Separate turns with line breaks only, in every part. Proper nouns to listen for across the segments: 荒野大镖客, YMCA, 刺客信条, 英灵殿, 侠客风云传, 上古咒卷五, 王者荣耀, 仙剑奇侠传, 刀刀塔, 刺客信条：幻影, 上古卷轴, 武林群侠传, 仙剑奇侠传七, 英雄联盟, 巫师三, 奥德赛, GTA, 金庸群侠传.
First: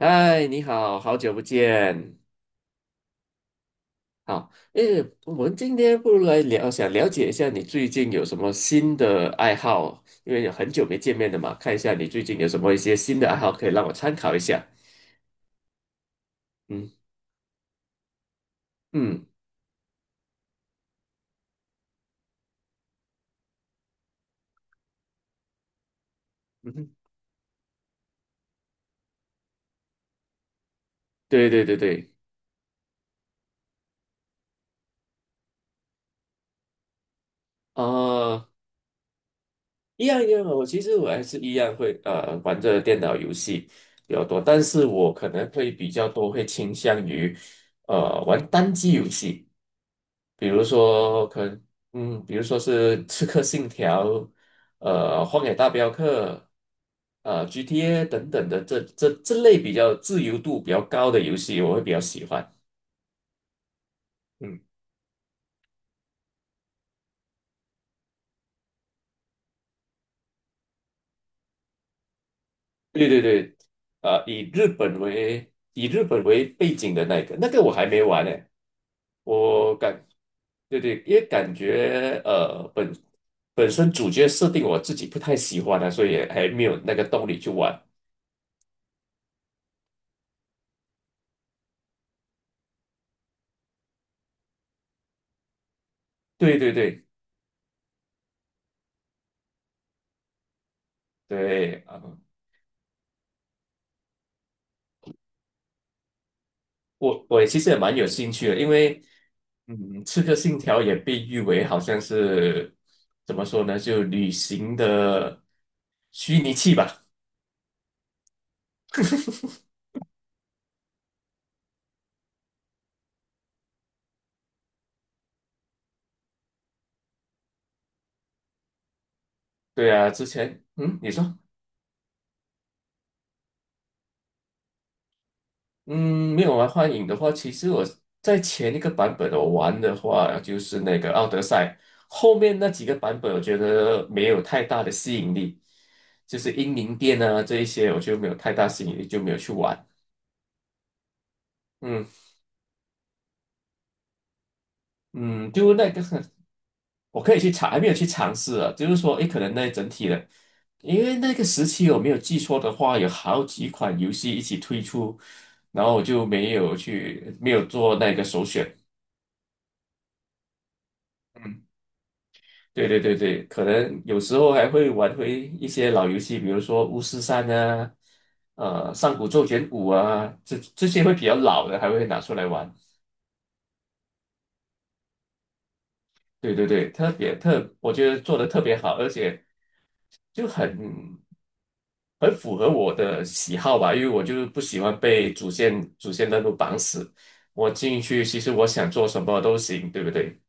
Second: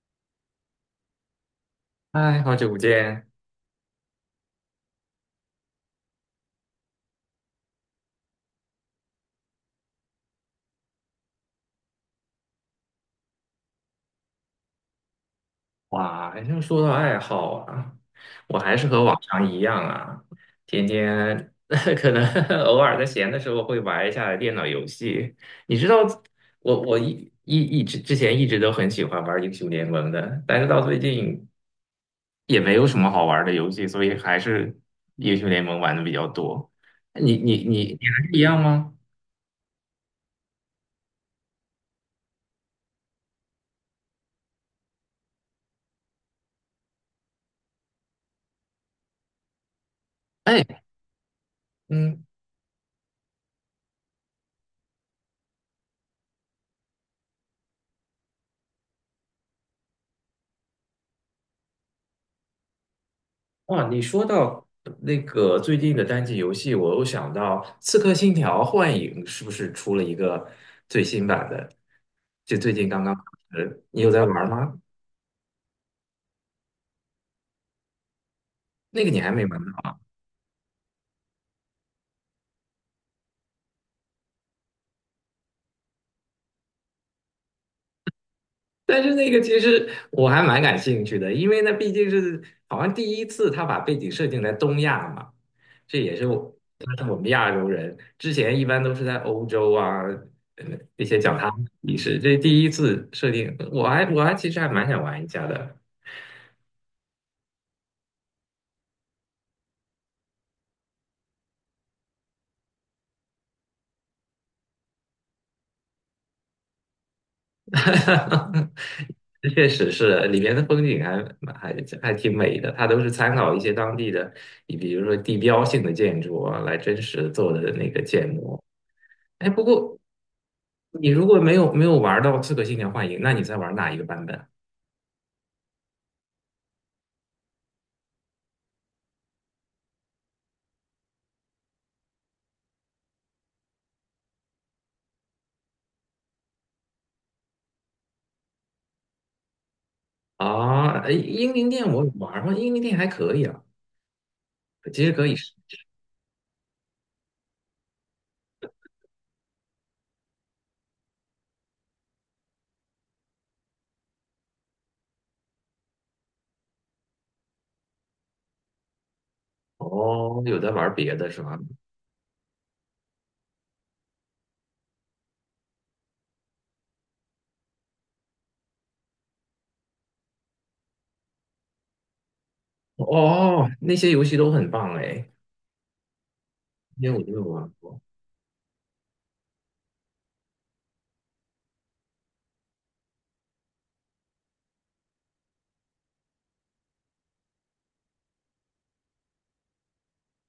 嗨，你好，好久不见。
嗨，好久不见！
好，诶，我们今天不如来聊，想了解一下你最近有什么新的爱好，因为有很久没见面了嘛，看一下你最近有什么一些新的爱好可以让我参考一下。
哇，要说到
嗯。
爱好啊，我还是和往
嗯。
常一样啊，天天 可能 偶尔在闲的时候会玩一下电脑游戏。你知道，
嗯
我
哼。
我一一一直之前一直都很喜欢玩英雄联盟的，但是到最近
对对对对。
也没有什么好玩的游戏，所以还是英雄联盟玩的比较多。你还是一
呃，
样吗？
一样一样的，我其实还是一样会玩着电脑游戏比较多，但是我可能会比较多会倾向于玩单机游戏。比如
哎。
说可能
嗯
比如说是《刺客信条》、《荒野大镖客》、GTA 等等的这类比较自由度比较高的游戏，我会比较喜欢。
啊，你说
嗯。
到那个最近的单机游戏，我又想到《刺客信条：幻影》是不是出了一个最新版的？就最近刚
对
刚，
对对。
呃，你有在玩
以日
吗？
本为以日本为背景的那个，那个我还没玩呢。
那个你还没玩
我
到，
感，对对，因为感觉本身主角设定我自己不太喜欢啊，所以还没有那个动力去玩。
但是那个其实我还蛮感兴趣的，因为那毕竟是好像第一次他把背景设定在东亚嘛，这也是我，
对对
他
对
是我们亚洲人，之前一般都是在欧洲啊，呃那些讲他们的
对
历
啊，
史，这第一次设定，我还其实还蛮想玩一下的。
我也其实也蛮有兴趣的，因为嗯，《刺客信条》也被誉为好像是怎么说呢，就旅行的虚拟器吧。
确实是，里面的风景还蛮还还挺美的，它都是参考一些当地的，你比如说地标性的建筑啊，来真实做的那个建模。哎，不
对
过
啊，之前
你
你
如果
说。
没有玩到《刺客信条：幻影》，那你在玩哪一个版本
嗯，没有玩幻影的话，其实我在前一个版本我玩的话就是那个《奥德赛》，后面那几个版本我觉得没有太大的吸引力，就是英灵殿啊这一些我就没有太大吸引力，就没有去玩。
啊？哎，英灵殿我
嗯。
有玩过，英灵殿还可以啊，其实可以
嗯，
试。
就那个 我可以去尝，还没有去尝试啊。就是说，诶，可能那整体的，因为那个时期我没有记错的话，有好几款游戏一起推出，然后我就没有去，没有做那个首选。
哦，有在玩别的是吧？
嗯，对对对对，可能有时候还会玩回一些老游戏，比如说《巫师三》啊，《上古咒卷五》啊，这些会比较老的，还会拿出来玩。
哦，那些游戏都很棒哎，
对对对，
因
特
为我就没
别
有玩
特，我
过。
觉得做的特别好，而且。就很符合我的喜好吧，因为我就是不喜欢被主线任务绑死。我进去，其实我想做什么都行，对不对？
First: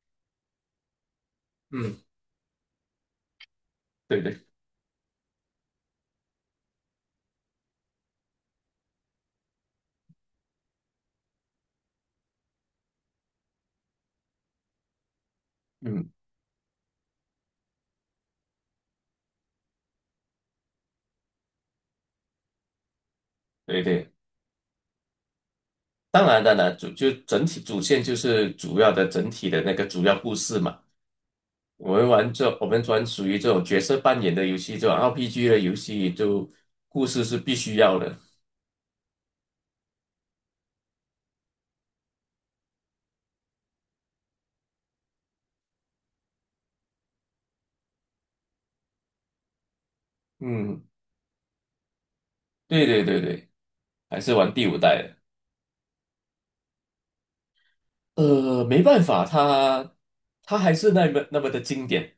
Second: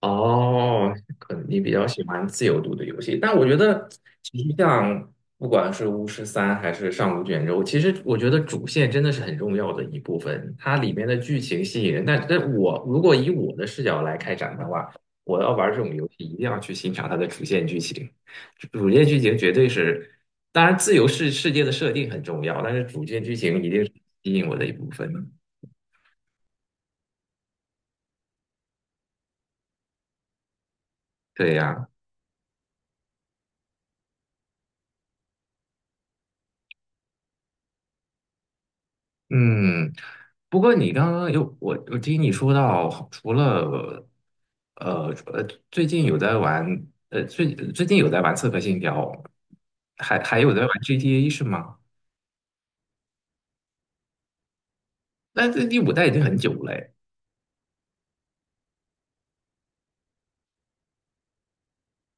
哦，可能你比较喜
嗯。
欢自由度的游戏，但我觉得
对
其
对。
实像不管是巫师三还是上古卷轴，其实我觉得主线真的是很重要的一部分，它里面的剧情吸引人。但我如果以我的视角来开展的话，我要玩这种游
嗯。
戏一定要去欣赏它的主线剧情，主线剧情绝对是，当然自由界的设定很重要，但是主线剧情一
对
定是
对。
吸引我的一部分。
当然，当然，就整体主线就是主要的整体的那个主要故事嘛。
对呀。
我们玩这，我们专属于这种角色扮演的游戏，这种 RPG 的游戏，就故事是必须要的。
嗯，不过你刚刚有我，我听你说到，除了最近有在玩，最近有在玩《刺客信条》，还有在玩
嗯，
GTA 是吗？
对对对对，还是玩第五代的。
那这第五代已经很久了诶，
没办法，它还是那么那么的经典，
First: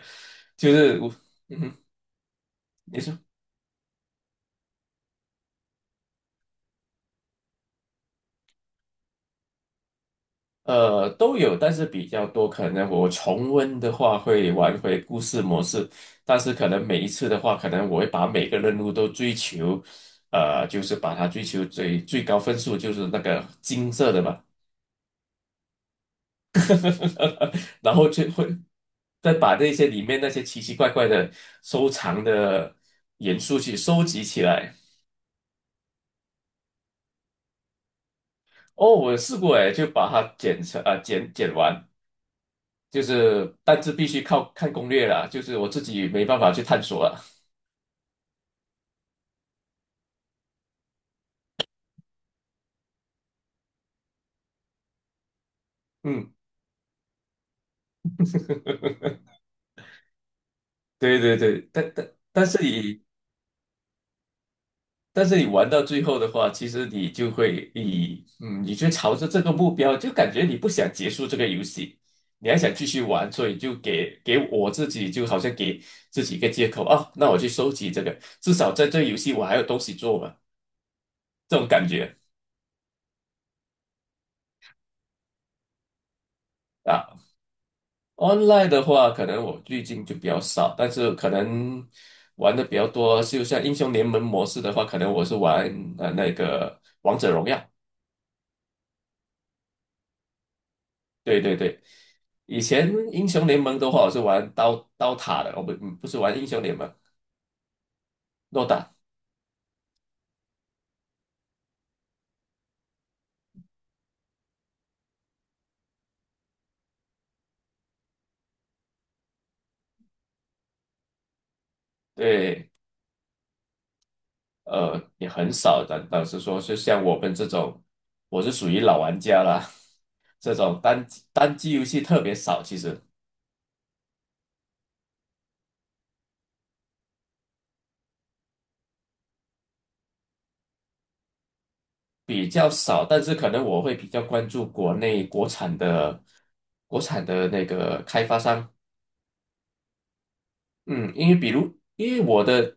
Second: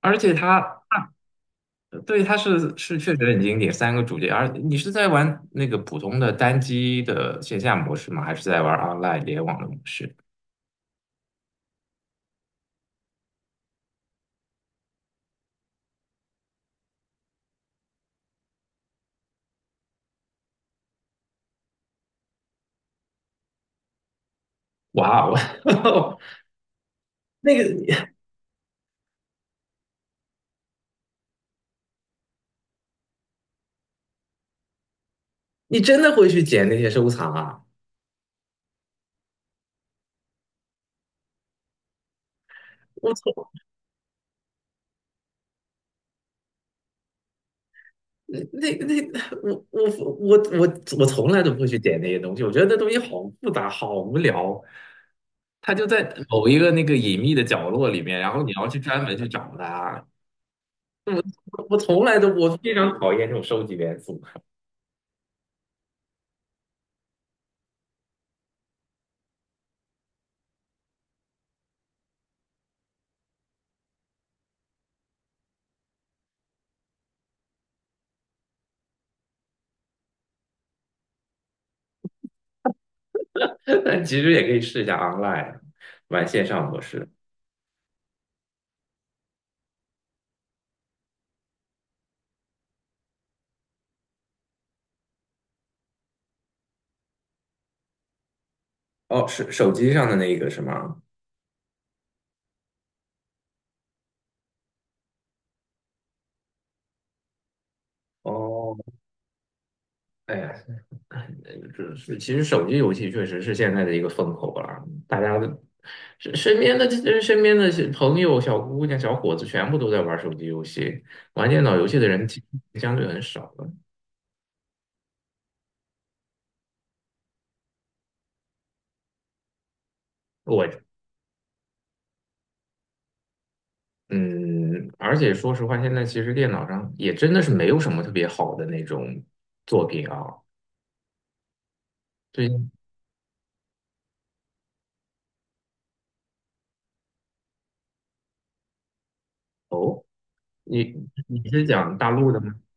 而且它，
就是我。嗯哼。
对，它是
你
确
说。
实很经典，三个主角。而你是在玩那个普通的单机的线下模式吗？还是在玩 online 联网的模式？
都有，但是比较多，可能我重温的话会玩回故事模式，但是可能每一次的话，可能我会把每个任务都追求，就是把它追求最最高分数，就是那个金色的嘛，
哇哦。那个
然后就会再把那些里面那些奇奇怪怪的收藏的元素去收集起来。
你真的会去捡那些收藏啊？
哦，我有试过哎，就把它剪成啊、剪剪完，就
我
是但是必须靠看攻略啦，就是我自己没办法去探索了。
那那那我我我我我从来都不会去点那些东西，我觉得那东西好复杂，好无聊。它就在
嗯。
某一个那个隐秘的角落里面，然后你要去专门去找它。
对对
我
对，
我从来都我非常讨厌这种收集元素。
但是你玩到最后的话，其实你就会以嗯，你就朝着这个目标，就感觉你不想结束这个游戏，你还想继续玩，所以就给我自己就好像给自己一个借口啊，那我去收集这个，至少在这个游戏我还有东西做嘛，这种感觉。
但其实也可以试一下 online 玩线上模式。
啊。online 的话，可能我最近就比较少，但是可能玩的比较多，就像英雄联盟模式的话，可能我是玩那个王者荣耀。
哦，是手机上的那个是吗？
对对对，以前英雄联盟的话，我是玩刀塔的，我不是玩英雄联盟，诺
哦，
打。
哎呀。这是其实手机游戏确实是现在的一个风口啊，大家的身边的朋友、小姑娘、小伙子全部都在玩手机游戏，玩电脑游戏的人其
对，
实相对很少了。
也很少的。老实说，就像我们这种，我是属于老玩家啦，这
我
种单机游戏特别少，其实。
嗯，而且说实话，现在其实电脑上也真的是没有什么特别好的那种作品啊。对。
比较少，但是可能我会比较关注国内国产的国产的那个开发商，
哦，你
嗯，
你是讲大
因为
陆的
我
吗？
的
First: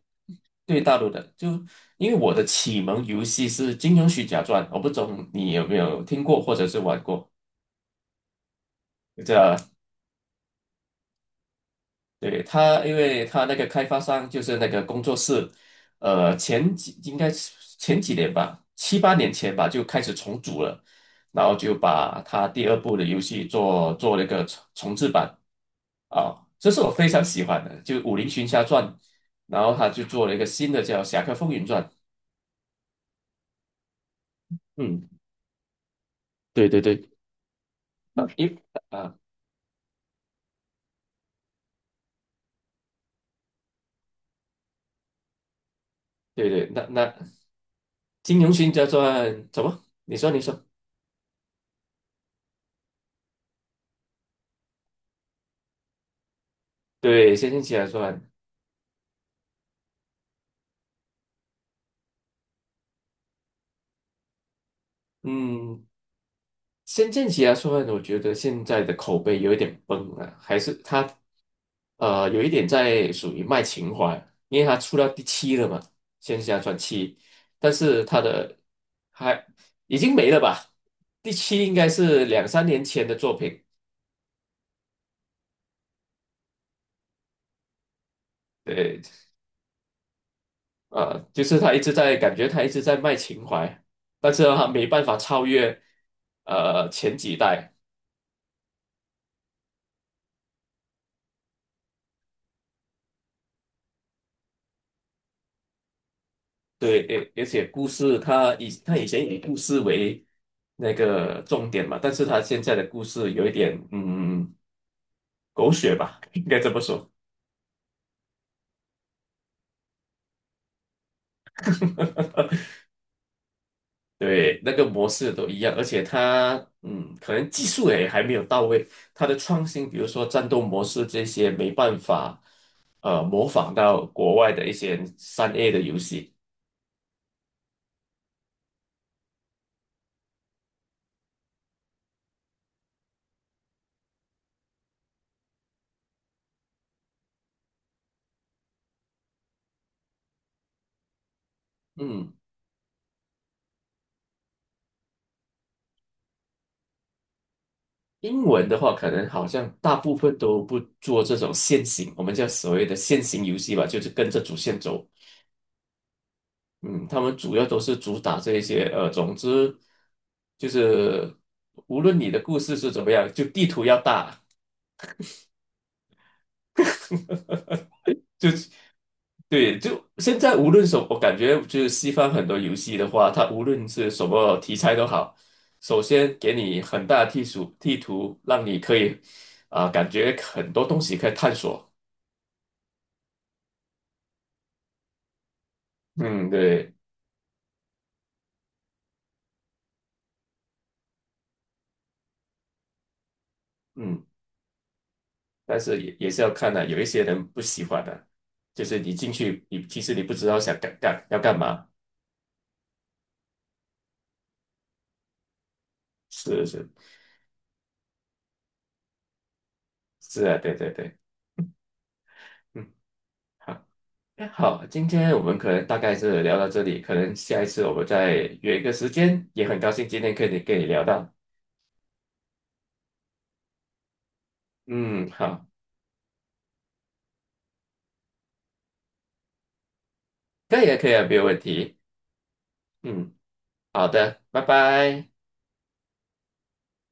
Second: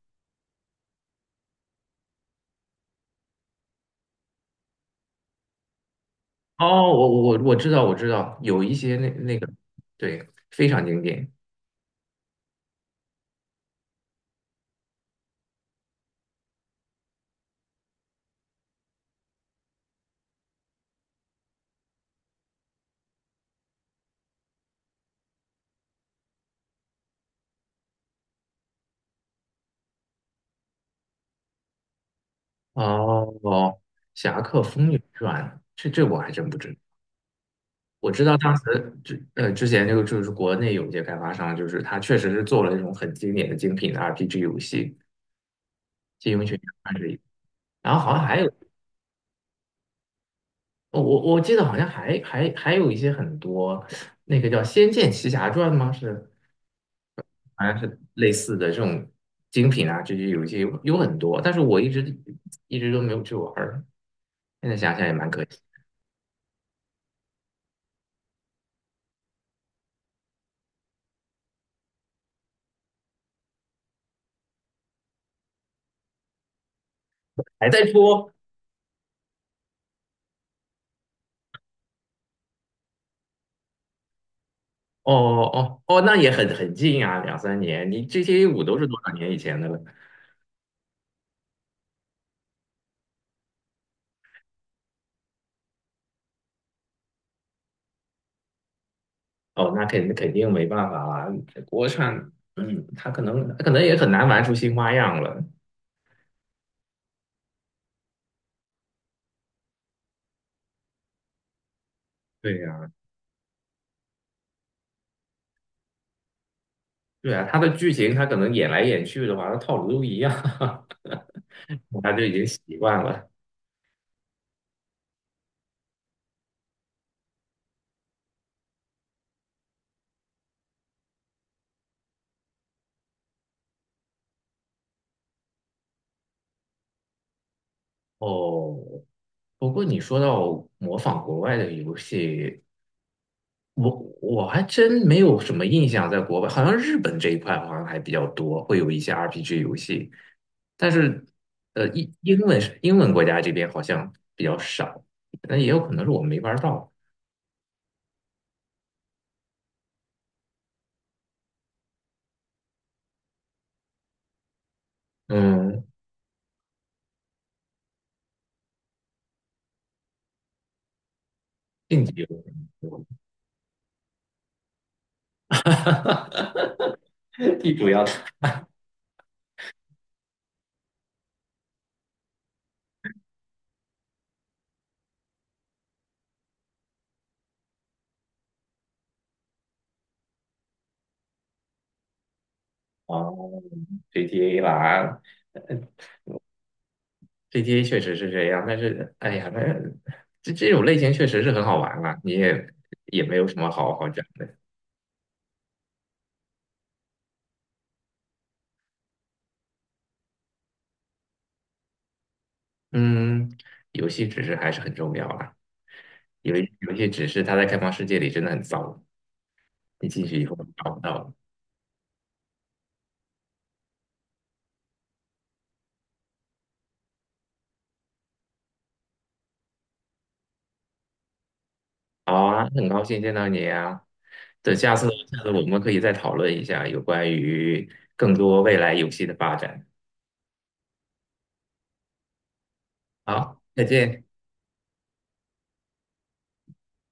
对大陆的，就因为我的启蒙游戏是《金庸群侠传》，我不懂你有没有听过或者是
哦，
玩
我
过
我我知道我知道，有一些那个，
这
对，非常经典。
对，他，因为他那个开发商就是那个工作室，应该是前几年吧，七八年前吧，就开始重组了，然后就把他第二部的游戏做了一个重制版啊，这是我非常喜欢的，就《武林群侠传》，然后他就做了一个新的叫《侠客风云传》，
哦，《侠客风云
嗯，
传》，这我还真不
对
知道。
对对，
我知
啊，
道当时
啊，
之前就是国内有一些开发商，就是他确实是做了那种很经典的精品的 RPG 游戏，《金庸
对
群侠
对，那
传》是
那
一，然后好像
《金
还有
庸群侠传》怎么？你说你说，
我记得好像还有一些很多那个叫《仙剑奇侠传》吗？是
对，《仙剑
好
奇
像
侠
是
传》，
类似的这种精品啊，这些游戏有很多，但是我一直都没有去玩儿，现在想想也蛮可惜的，
嗯。《仙剑奇侠传》，我觉得现在的口碑有一点崩啊，还是他有一点在属于卖情怀，因为他出到第七了嘛，《仙剑奇侠传七》，
还
但
在
是他
出。
的还已经没了吧？第七应该是两三年前的作品，
哦哦哦，那也很近啊，两三年。你这些 a 五都是多
对，
少年以前的了？
就是他一直在感觉他一直在卖情怀，但是他没办法超越，前几代。
哦，那肯定没办法啊。国产，嗯，他可能也很难玩出新花样了。
对，而而且故事它以它以前以故事为那个重点嘛，但是它
对
现在的
呀，
故事有一点狗血吧，应该这么说。
对啊，他的剧情他可能演来演去的话，他套路都一样。他就已经习惯了。
对，那个模式都一样，而且它嗯，可能技术也还没有到位，它的创新，比如说战斗模式这些，没办法模仿到国外的一些3A 的游戏。
哦，不过你说到模仿国外的游戏，我我还真没有什么印象，在国外好像日本这一块好像还比较多，会有一些 RPG 游戏，但是
嗯。
英文国家这边好像比较少，那也有可能是我没玩到。
英文的话，可能好像大部分都不做这种线行，我们叫所谓的线行游戏吧，就是跟着主线走。
嗯。
嗯，他们主要都是主打这一些，总之就是呃无
竞技
论
游
你的故事是怎
戏。
么样，就地图要大，
地主要。
就对，就现在无论什么，我感觉就是西方很多游戏的话，它无论是什么题材都好，首先给你很大的地图，让你可以啊、感觉很多东西可以探索。
哦，GTA 吧，
嗯，对，
GTA 确实是这样，但是哎呀，那这种类型确实是很好玩啊，你也没有什么好好
嗯。
讲。的。
但是也是要看的、有一些人不喜欢的、就是你进去，你其实不知道想干干要干嘛，
嗯，游戏知识还是很重要啦，有
是
游
是
有一些知识它在开放世界里真的很糟，你进去以
是
后
啊，对对
找不到
对，
了。
嗯，好，那好，今天我们可能大概是聊到这里，可能下一次我们再约一个时间，也很高兴今天可以跟你聊到，
好啊，很高兴见到你啊，等下次
嗯，
下次我
好，
们可以再讨论一下有关于更多未来游戏的发展。
可以啊，可以啊，没有问题，嗯，
好，再
好
见。
的，拜拜。